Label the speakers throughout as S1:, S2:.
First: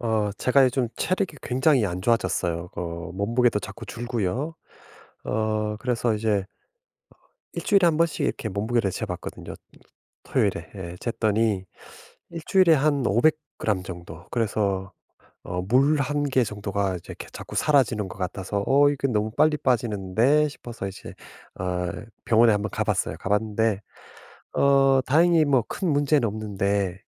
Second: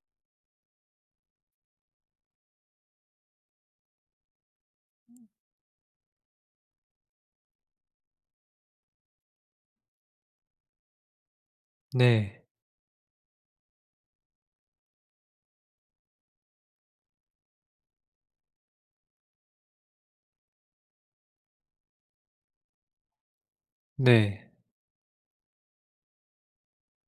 S1: 제가 요즘 체력이 굉장히 안 좋아졌어요. 몸무게도 자꾸 줄고요. 그래서 이제 일 주일에 한 번씩 이렇게 몸무게를 재 봤거든요. 토요일에. 예, 쟀더니 일
S2: 네.
S1: 주일에 한 500 그램 정도. 그래서 물 한 개 정도가 이제 이렇게 자꾸 사라지는 것 같아서 '어 이게 너무 빨리 빠지는데.' 싶어서 이제 어 병원에 한번 가 봤어요. 가 봤는데
S2: 네.
S1: 다행히 뭐 큰 문제는 없는데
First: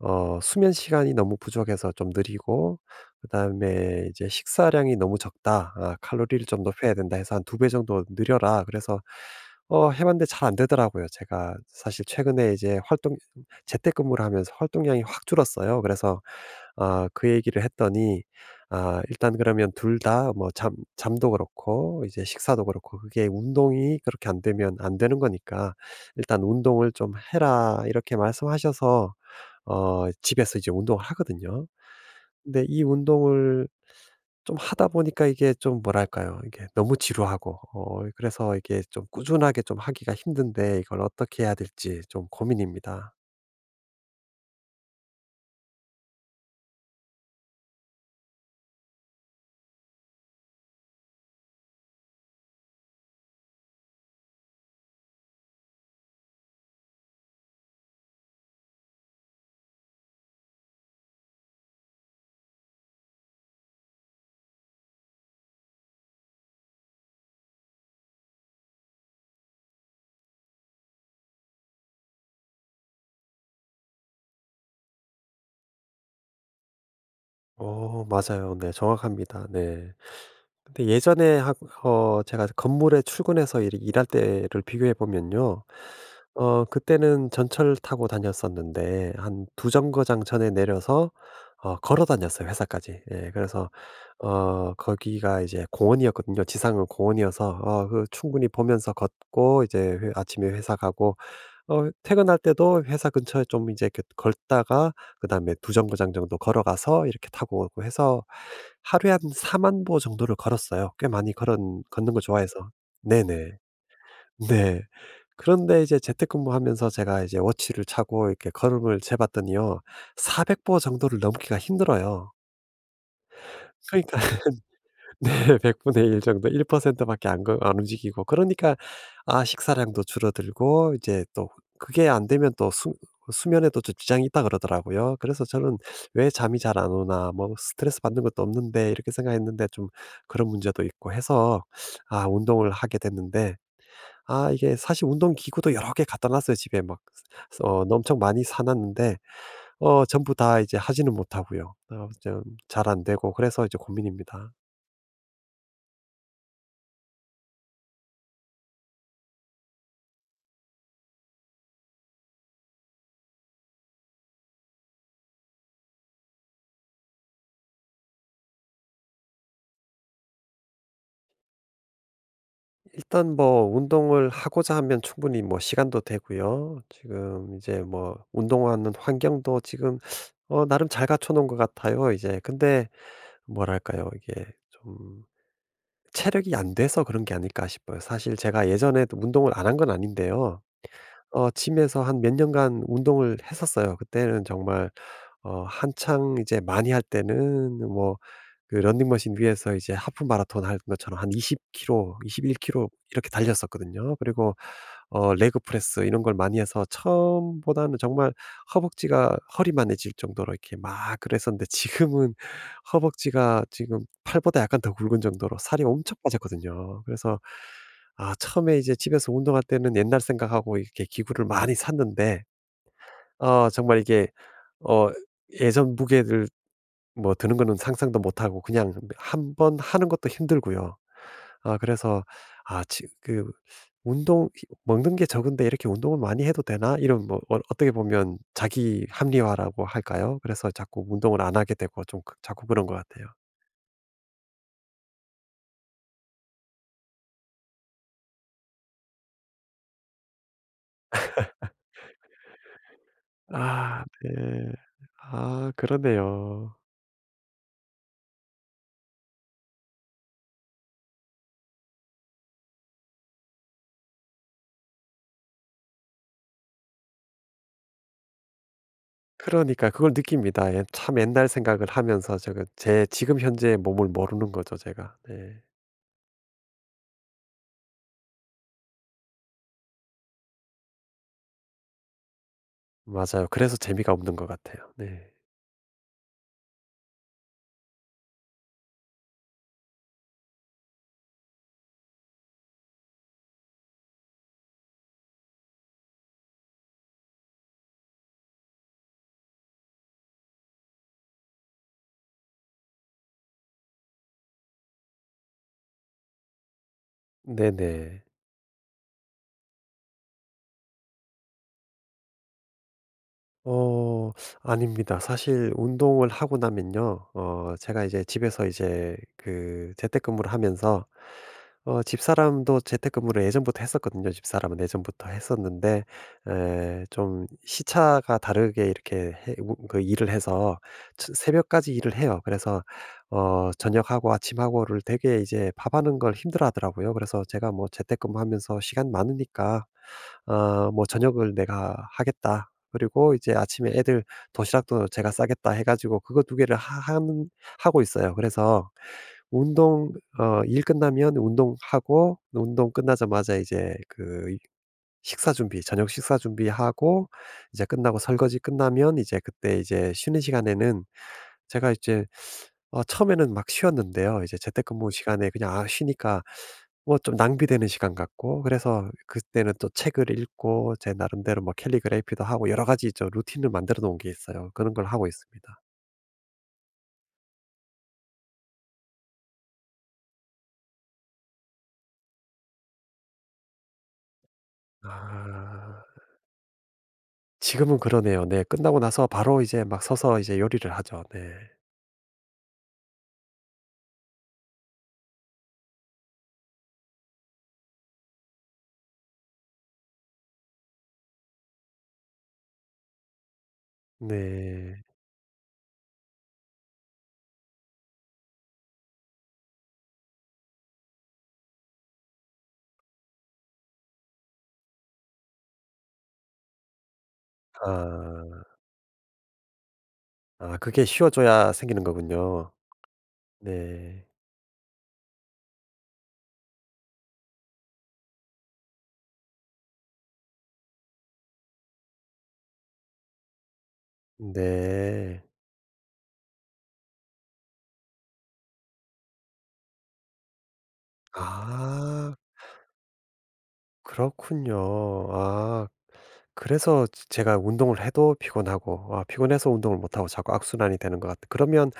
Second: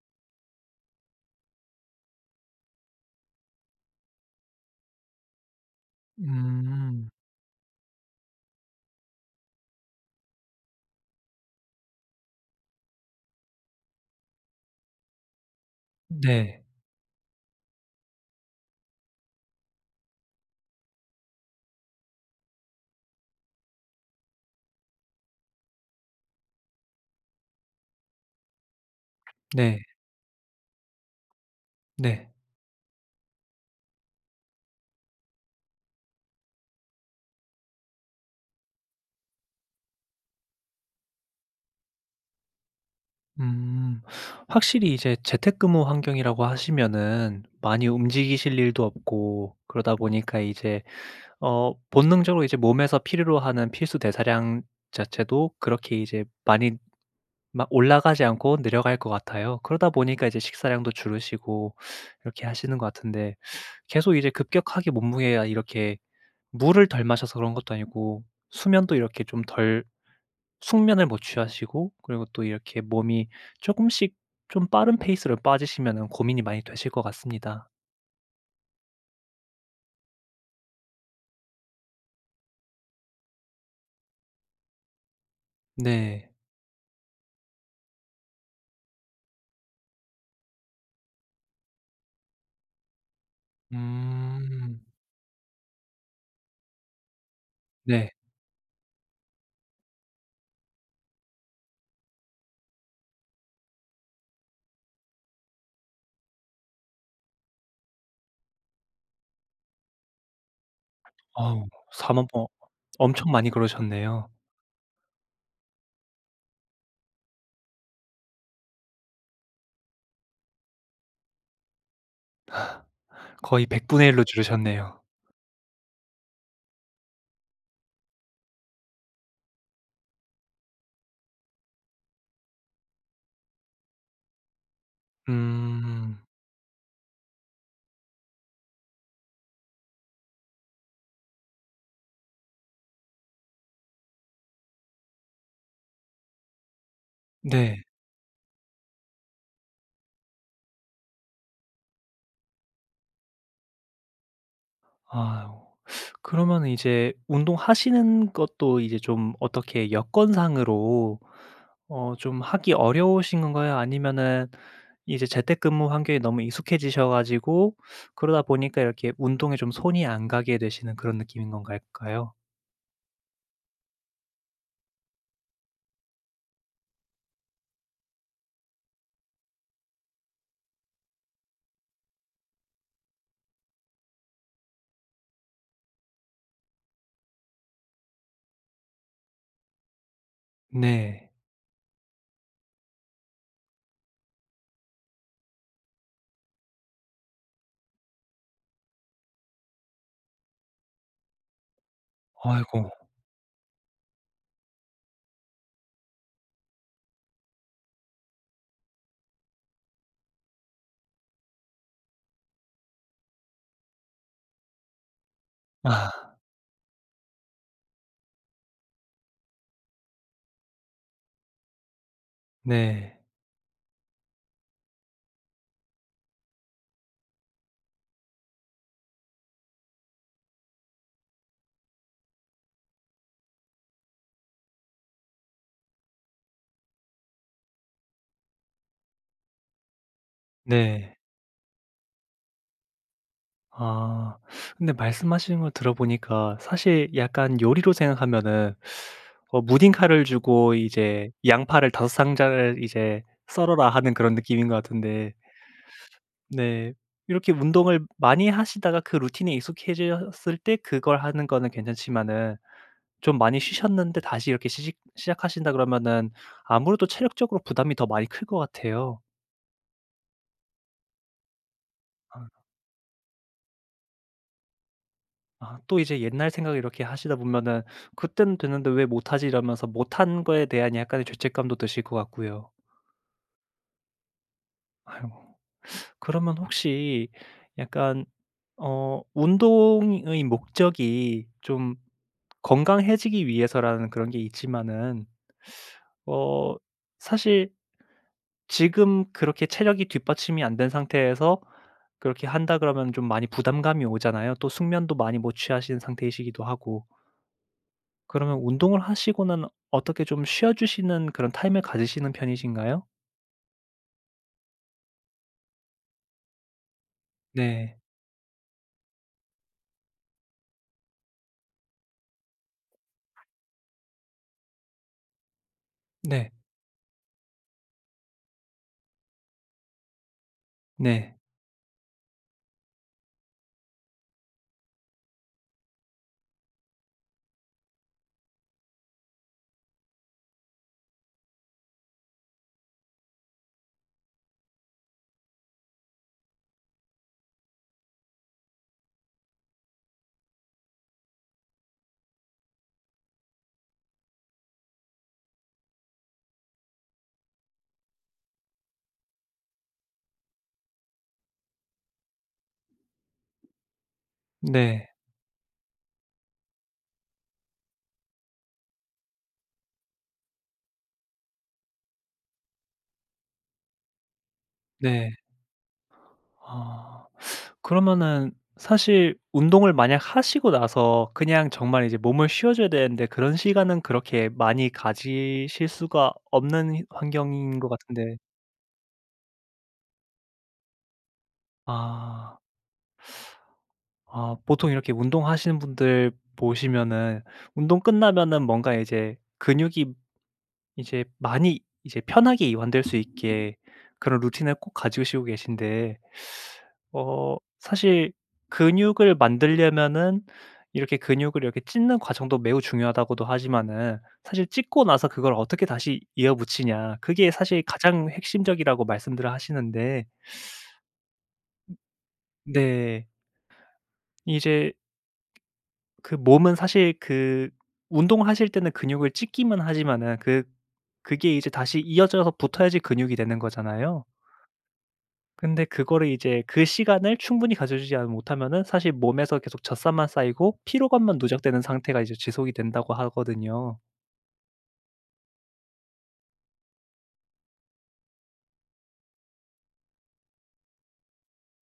S1: 수면 시간이 너무 부족해서 좀 느리고, 그다음에 이제 "식사량이 너무 적다. 아 칼로리를 좀 높여야
S2: 음.
S1: 된다." 해서 한 두 배 정도 늘려라. 그래서 해 봤는데 잘 안 되더라고요. 제가 사실 최근에 이제 활동 재택근무를 하면서 활동량이 확 줄었어요. 그래서
S2: 네.
S1: 아, 그 얘기를 했더니 아, 일단 그러면 둘 다 뭐, 잠 잠도 그렇고 이제 식사도 그렇고, 그게 운동이 그렇게 안 되면 안 되는 거니까 "일단 운동을 좀 해라." 이렇게 말씀하셔서
S2: 네.
S1: 집에서 이제 운동을 하거든요.
S2: 네.
S1: 근데 이 운동을 좀 하다 보니까 이게 좀 뭐랄까요? 이게 너무 지루하고, 그래서 이게 좀 꾸준하게 좀 하기가 힘든데 이걸 어떻게 해야 될지 좀 고민입니다.
S2: 음. 확실히 이제 재택근무 환경이라고 하시면은 많이 움직이실 일도 없고 그러다 보니까 이제 본능적으로 이제 몸에서 필요로 하는 필수 대사량 자체도 그렇게 이제 많이 막 올라가지 않고 내려갈 것 같아요. 그러다 보니까 이제 식사량도 줄으시고 이렇게 하시는 것 같은데 계속 이제 급격하게 몸무게가 이렇게 물을 덜 마셔서 그런 것도 아니고 수면도 이렇게 좀 덜 숙면을 못 취하시고 그리고 또 이렇게 몸이 조금씩 좀 빠른 페이스로 빠지시면은 고민이 많이 되실 것 같습니다.
S1: 맞아요. 네, 정확합니다. 네. 근데 예전에 하 제가 건물에 출근해서 일 일할 때를 비교해 보면요.
S2: 네.
S1: 그때는 전철 타고 다녔었는데 한 두 정거장 전에 내려서 걸어 다녔어요, 회사까지. 예, 그래서
S2: 음.
S1: 거기가 이제 공원이었거든요. 지상은 공원이어서 그
S2: 네.
S1: 충분히 보면서 걷고, 이제 회 아침에 회사 가고, 퇴근할 때도 회사 근처에 좀 이제 이렇게 다가 그다음에 두 정거장 정도 걸어가서 이렇게 타고 오고 해서 하루에 한4만보 정도를 걸었어요. 꽤 많이
S2: 어우,
S1: 걸은 걷는
S2: 4
S1: 걸
S2: 만보
S1: 좋아해서.
S2: 엄청 많이
S1: 네네.
S2: 그러셨네요.
S1: 네. 그런데 이제 재택근무하면서 제가 이제 워치를 차고 이렇게 걸음을 재봤더니요, 400보 정도를 넘기가 힘들어요.
S2: 거의 100분의
S1: 그러니까
S2: 1로 줄으셨네요.
S1: 네. 100분의 1 정도, 1% 밖에 안 움직이고, 그러니까 아, 식사량도 줄어들고 이제 또 그게 안 되면 또 수 수면에도 좀 지장이 있다 그러더라고요. 그래서 저는
S2: 음.
S1: '왜 잠이 잘 안 오나. 뭐 스트레스 받는 것도 없는데.' 이렇게 생각했는데, 좀 그런 문제도 있고 해서 아, 운동을 하게 됐는데 아, 이게 사실 운동 기구도 여러 개 갖다 놨어요, 집에 막.
S2: 네.
S1: 엄청 많이 사 놨는데 전부 다 이제 하지는 못하고요. 좀 잘 안 되고, 그래서 이제 고민입니다.
S2: 아유. 그러면은 이제 운동하시는 것도 이제 좀 어떻게 여건상으로 좀 하기 어려우신 건가요? 아니면은 이제 재택근무 환경이 너무 익숙해지셔 가지고 그러다 보니까 이렇게 운동에 좀 손이 안 가게 되시는 그런 느낌인 건갈까요?
S1: 일단 뭐 운동을 하고자 하면 충분히 뭐 시간도 되고요. 지금 이제 뭐 운동하는 환경도 지금 나름 잘 갖춰 놓은 것 같아요, 이제. 근데 뭐랄까요? 이게 좀 체력이 안 돼서 그런 게 아닐까 싶어요. 사실 제가 예전에도 운동을 안 한 건 아닌데요.
S2: 네.
S1: G 에서 한 몇 년간 운동을 했었어요. 그때는 정말 한창 이제 많이 할 때는 뭐 그 런닝머신 위에서 이제 하프 마라톤 할 것처럼 한 20 킬로, 21 킬로
S2: 아이고.
S1: 이렇게 달렸었거든요. 그리고 레그 프레스 이런 걸 많이 해서, 처음보다는 정말 허벅지가 허리만해질 정도로 이렇게 막 그랬었는데, 지금은 허벅지가 지금 팔보다 약간 더 굵은 정도로 살이 엄청
S2: 아,
S1: 빠졌거든요. 그래서 아, 처음에 이제 집에서 운동할 때는 옛날 생각하고 이렇게 기구를 많이 샀는데
S2: 네.
S1: 정말 이게 어 예전 무게들, 뭐 드는 거는 상상도 못 하고 그냥 한번 하는 것도 힘들고요. 아, 그래서 '아 지 그 운동 먹는 게 적은데 이렇게 운동을 많이 해도 되나?' 이런 뭐 어떻게 보면 자기 합리화라고 할까요? 그래서 자꾸
S2: 네.
S1: 운동을 안 하게 되고, 좀 그 자꾸 그런 것 같아요.
S2: 아, 근데 말씀하시는 걸 들어보니까 사실 약간 요리로 생각하면은 무딘 칼을 주고 이제 "양파를 다섯 상자를 이제 썰어라."
S1: 아,
S2: 하는 그런 느낌인
S1: 네.
S2: 것 같은데.
S1: 아, 그러네요.
S2: 네. 이렇게 운동을 많이 하시다가 그 루틴에 익숙해졌을 때 그걸 하는 거는 괜찮지만은 좀 많이 쉬셨는데 다시 이렇게 시 시작하신다 그러면은 아무래도 체력적으로 부담이 더 많이 클 것 같아요.
S1: 그러니까 그걸 느낍니다. 예, 참 옛날 생각을 하면서
S2: 아.
S1: 제가 제 지금 현재의 몸을 모르는 거죠, 제가. 네.
S2: 아, 또 이제 옛날 생각을 이렇게 하시다 보면은 '그때는 됐는데 왜 못하지?' 이러면서 못한 거에 대한 약간의 죄책감도 드실 것 같고요.
S1: 맞아요. 그래서 재미가 없는 것 같아요.
S2: 아이고.
S1: 네.
S2: 그러면 혹시 약간 운동의 목적이 좀 건강해지기 위해서라는 그런 게 있지만은 어 사실 지금 그렇게 체력이 뒷받침이 안 된 상태에서 그렇게 한다 그러면 좀 많이 부담감이 오잖아요. 또 숙면도 많이 못 취하신 상태이시기도 하고.
S1: 네네.
S2: 그러면 운동을 하시고는 어떻게 좀 쉬어 주시는 그런 타임을 가지시는 편이신가요?
S1: 어 아닙니다. 사실 운동을 하고 나면요,
S2: 네.
S1: 제가 이제 집에서 이제 그 재택근무를 하면서 집사람도 재택근무를 예전부터 했었거든요. 집사람은 예전부터 했었는데,
S2: 네.
S1: 에 좀 시차가 다르게 이렇게 해 우 그 일을 해서
S2: 네.
S1: 새벽까지 일을 해요. 그래서 저녁하고 아침하고를 되게 이제 밥하는 걸 힘들어하더라고요. 그래서 제가 뭐 재택근무하면서 시간 많으니까 아, 뭐 "저녁을 내가 하겠다." 그리고 이제 아침에 애들 도시락도 제가 싸겠다 해 가지고 그거 두 개를 하 하는 하고 있어요. 그래서 운동 어 일 끝나면 운동하고, 운동 끝나자마자 이제 그 식사 준비 저녁 식사 준비하고, 이제 끝나고 설거지 끝나면 이제 그때, 이제 쉬는 시간에는 제가 이제 처음에는 막 쉬었는데요. 이제
S2: 네.
S1: 재택근무 시간에 그냥 아, 쉬니까 뭐 좀 낭비되는 시간 같고, 그래서 그때는 또 책을 읽고 제 나름대로 뭐 캘리그래피도 하고, 여러 가지 저 루틴을 만들어 놓은 게 있어요. 그런 걸 하고
S2: 네.
S1: 있습니다.
S2: 아. 그러면은 사실 운동을 만약 하시고 나서 그냥 정말 이제 몸을 쉬어 줘야 되는데 그런 시간은 그렇게 많이 가지실
S1: 아.
S2: 수가 없는 환경인 것
S1: 지금은
S2: 같은데.
S1: 그러네요. 네. 끝나고 나서 바로 이제 막 서서 이제 요리를 하죠. 네.
S2: 아. 아, 보통 이렇게 운동하시는 분들 보시면은 운동 끝나면은 뭔가 이제 근육이 이제 많이 이제 편하게 이완될 수 있게 그런 루틴을 꼭
S1: 네.
S2: 가지시고 계신데 사실 근육을 만들려면은 이렇게 근육을 이렇게 찢는 과정도 매우 중요하다고도 하지만은 사실 찢고 나서 그걸 어떻게 다시 이어붙이냐 그게 사실 가장
S1: 아.
S2: 핵심적이라고 말씀들을 하시는데.
S1: 아, 그게 쉬워져야 생기는 거군요.
S2: 네.
S1: 네.
S2: 이제 그 몸은 사실 그 운동하실 때는 근육을 찢기만 하지만은 그 그게 이제 다시 이어져서 붙어야지 근육이 되는 거잖아요.
S1: 네.
S2: 근데 그거를 이제 그 시간을 충분히 가져주지 않 못하면은 사실 몸에서 계속 젖산만 쌓이고 피로감만 누적되는 상태가 이제
S1: 아.
S2: 지속이 된다고 하거든요.
S1: 그렇군요. 아, 그래서 제 제가 운동을 해도 피곤하고, 아, 피곤해서 운동을 못 하고 자꾸 악순환이 되는 것 같아 요. 그러면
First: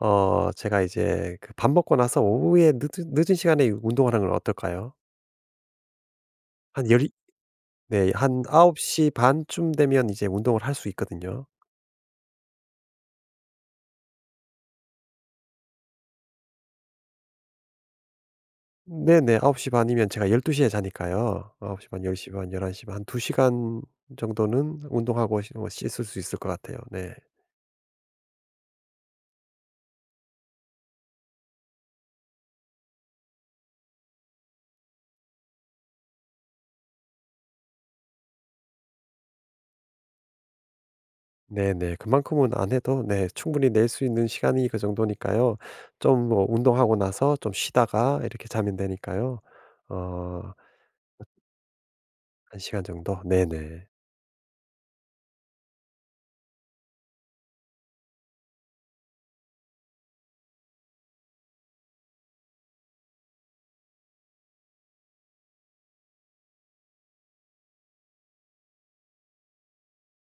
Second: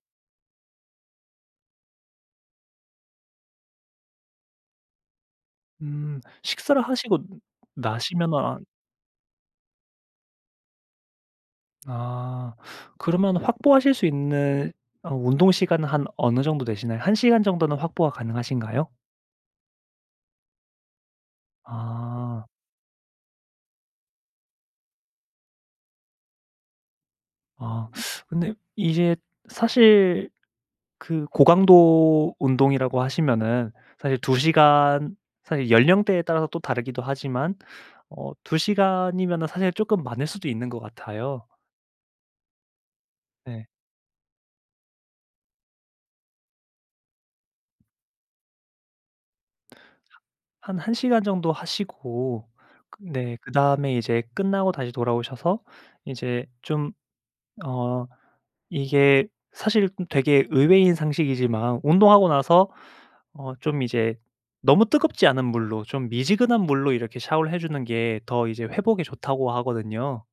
S1: 제가 이제 그 밥 먹고 나서 오후에 늦은 늦은 시간에 운동을 하는 건 어떨까요?
S2: 식사를
S1: 한 열
S2: 하시고
S1: 네,
S2: 나시면은,
S1: 한
S2: 아.
S1: 9시반쯤 되면 이제 운동을 할 수 있거든요.
S2: 아, 그러면 확보하실 수 있는 운동 시간은 한 어느 정도 되시나요? 한 시간 정도는 확보가 가능하신가요?
S1: 네네. 9시반 이면 제가 12시에 자니까요. 9홉시1 0시
S2: 아.
S1: 반1 1시반한2 시간 정도는 운동하고, 씻 어 씻을 수 있을 것 같아요. 네.
S2: 아, 근데 이제 사실 그 고강도 운동이라고 하시면은 사실 2 시간, 사실 연령대에 따라서 또 다르기도 하지만 2 시간이면은 사실 쪼끔 많을 수도 있는 것 같아요.
S1: 네네. 그만큼은 안 해도, 네,
S2: 네.
S1: 충분히 낼 수 있는 시간이 그 정도니까요. 좀 뭐 운동하고 나서 좀 쉬다가 이렇게 자면 되니까요. 어
S2: 한 1 시간 정도 하시고,
S1: 한 시간
S2: 그
S1: 정도?
S2: 네,
S1: 네네.
S2: 그다음에 이제 끝나고 다시 돌아오셔서 이제 좀, 어 이게 사실 되게 의외인 상식이지만 운동하고 나서 좀 이제 너무 뜨겁지 않은 물로 좀 미지근한 물로 이렇게 샤워를 해 주는 게 더 이제 회복에 좋다고 하거든요.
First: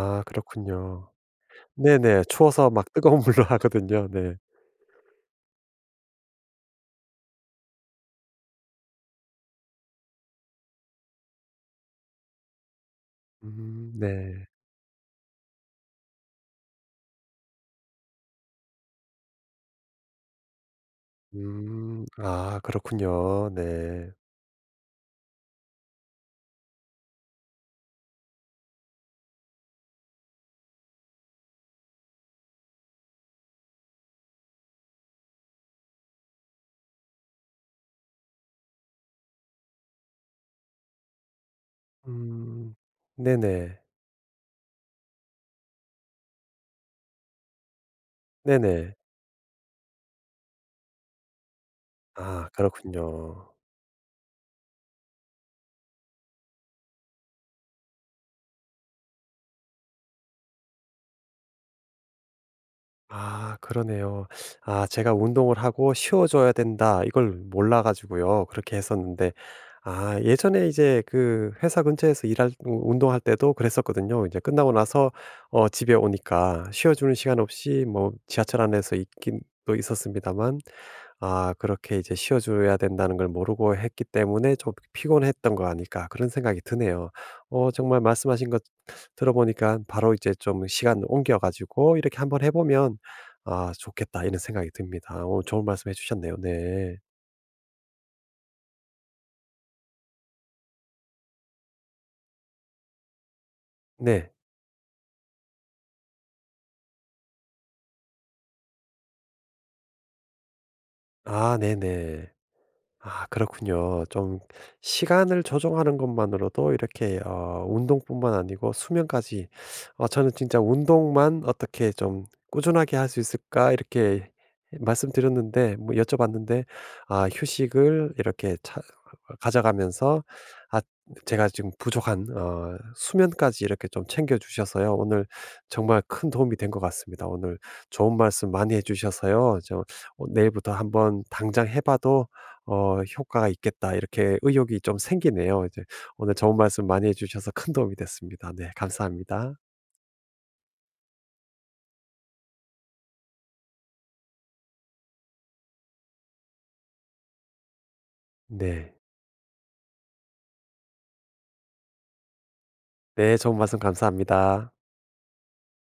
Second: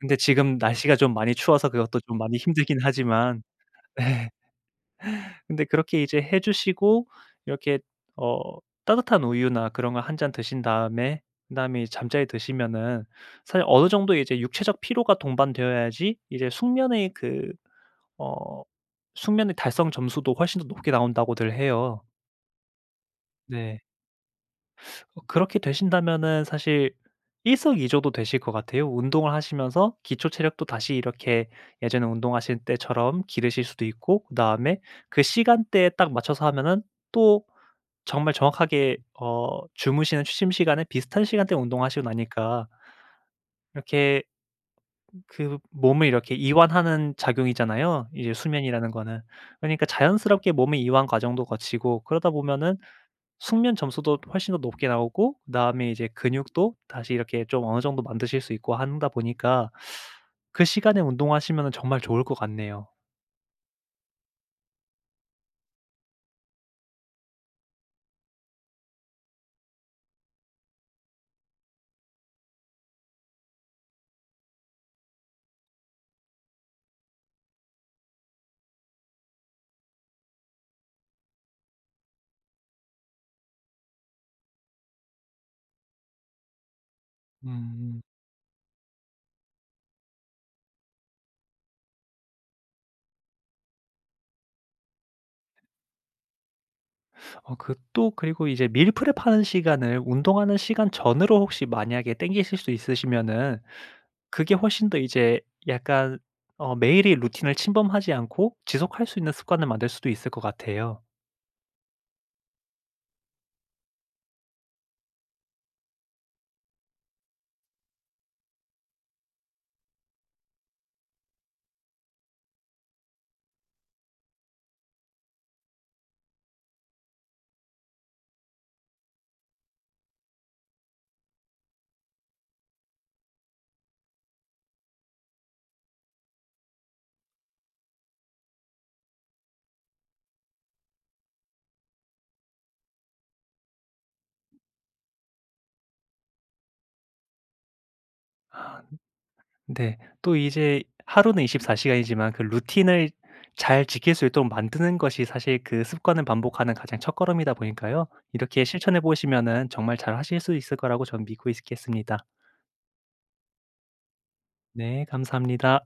S2: 근데 지금 날씨가
S1: 그렇군요.
S2: 좀 많이 추워서 그것도 좀
S1: 네네.
S2: 많이
S1: 추워서
S2: 힘들긴
S1: 막 뜨거운
S2: 하지만.
S1: 물로 하거든요.
S2: 네.
S1: 네.
S2: 근데 그렇게 이제 해 주시고 이렇게 어 따뜻한 우유나 그런 거 한 잔 드신 다음에 그다음에 이제 잠자리 드시면은 사실 어느
S1: 음,
S2: 정도 이제
S1: 네.
S2: 육체적 피로가 동반되어야지 이제 숙면의 그 어 숙면의 달성 점수도 훨씬 더 높게 나온다고들 해요.
S1: 음. 아, 그렇군요.
S2: 네.
S1: 네.
S2: 그렇게 되신다면은 사실 일석이조도 되실 것 같아요. 운동을 하시면서 기초 체력도 다시 이렇게 예전에 운동하실 때처럼 기르실 수도 있고 그다음에 그 시간대에 딱 맞춰서 하면은 또 정말 정확하게 주무시는 취침 시간에 비슷한 시간대에 운동하시고 나니까
S1: 음. 네네.
S2: 이렇게 그 몸을 이렇게 이완하는 작용이잖아요, 이제 수면이라는
S1: 네네.
S2: 거는. 그러니까 자연스럽게 몸의 이완 과정도 거치고 그러다
S1: 아,
S2: 보면은
S1: 그렇군요.
S2: 숙면 점수도 훨씬 더 높게 나오고 그다음에 이제 근육도 다시 이렇게 좀 어느 정도 만드실 수 있고 한다 보니까 그 시간에 운동하시면은 정말 좋을 것 같네요.
S1: 아, 그러네요. 아, 제가 운동을 하고 쉬어 줘야 된다, 이걸 몰라 가지고요. 그렇게 했었는데 아, 예전에 이제 그 회사 근처에서 일할 우 운동할 때도 그랬었거든요. 이제 끝나고 나서 집에 오니까 쉬어 주는 시간 없이 뭐 지하철 안에서 있긴 또 있었습니다만, 아, 그렇게 이제 쉬어 줘야 된다는 걸 모르고 했기 때문에 좀 '피곤했던 거 아닐까.' 그런 생각이 드네요.
S2: 음.
S1: 정말 말씀하신 것 들어보니까 바로 이제 좀 시간 옮겨 가지고 이렇게 한번 해 보면 '아 좋겠다.' 이런 생각이 듭니다. 오늘 좋은 말씀 해 주셨네요. 네.
S2: 그 또 그리고 이제 밀프렙 하는 시간을 운동하는 시간 전으로 혹시 만약에 당기실 수 있으시면은
S1: 네.
S2: 그게 훨씬 더 이제 약간 매일의 루틴을 침범하지 않고 지속할 수 있는 습관을 만들 수도 있을 것 같아요.
S1: 아, 네네. 아, 그렇군요. 좀 시간을 조정하는 것만으로도 이렇게 운동뿐만 아니고 수면까지, 저는 진짜 '운동만 어떻게 좀 꾸준하게 할 수 있을까?' 이렇게 말씀드렸는데, 뭐 여쭤봤는데 아, 휴식을 이렇게 차 가져가면서 아, 제가 지금 부족한 수면까지 이렇게 좀 챙겨 주셔서요. 오늘 정말 큰 도움이 된 것 같습니다. 오늘 좋은 말씀 많이 해 주셔서요, 내일부터 한번 당장 해 봐도 '효과가 있겠다.' 이렇게 의욕이 좀 생기네요. 이제 오늘 좋은 말씀 많이 해 주셔서 큰 도움이 됐습니다. 네, 감사합니다.
S2: 네. 또 이제 하루는 24시간이지만 그 루틴을 잘 지킬 수 있도록 만드는 것이 사실 그 습관을 반복하는 가장 첫걸음이다 보니까요. 이렇게
S1: 네.
S2: 실천해 보시면은 정말 잘하실 수 있을 거라고 저는 믿고 있겠습니다.
S1: 네, 좋은 말씀 감사합니다.
S2: 네, 감사합니다.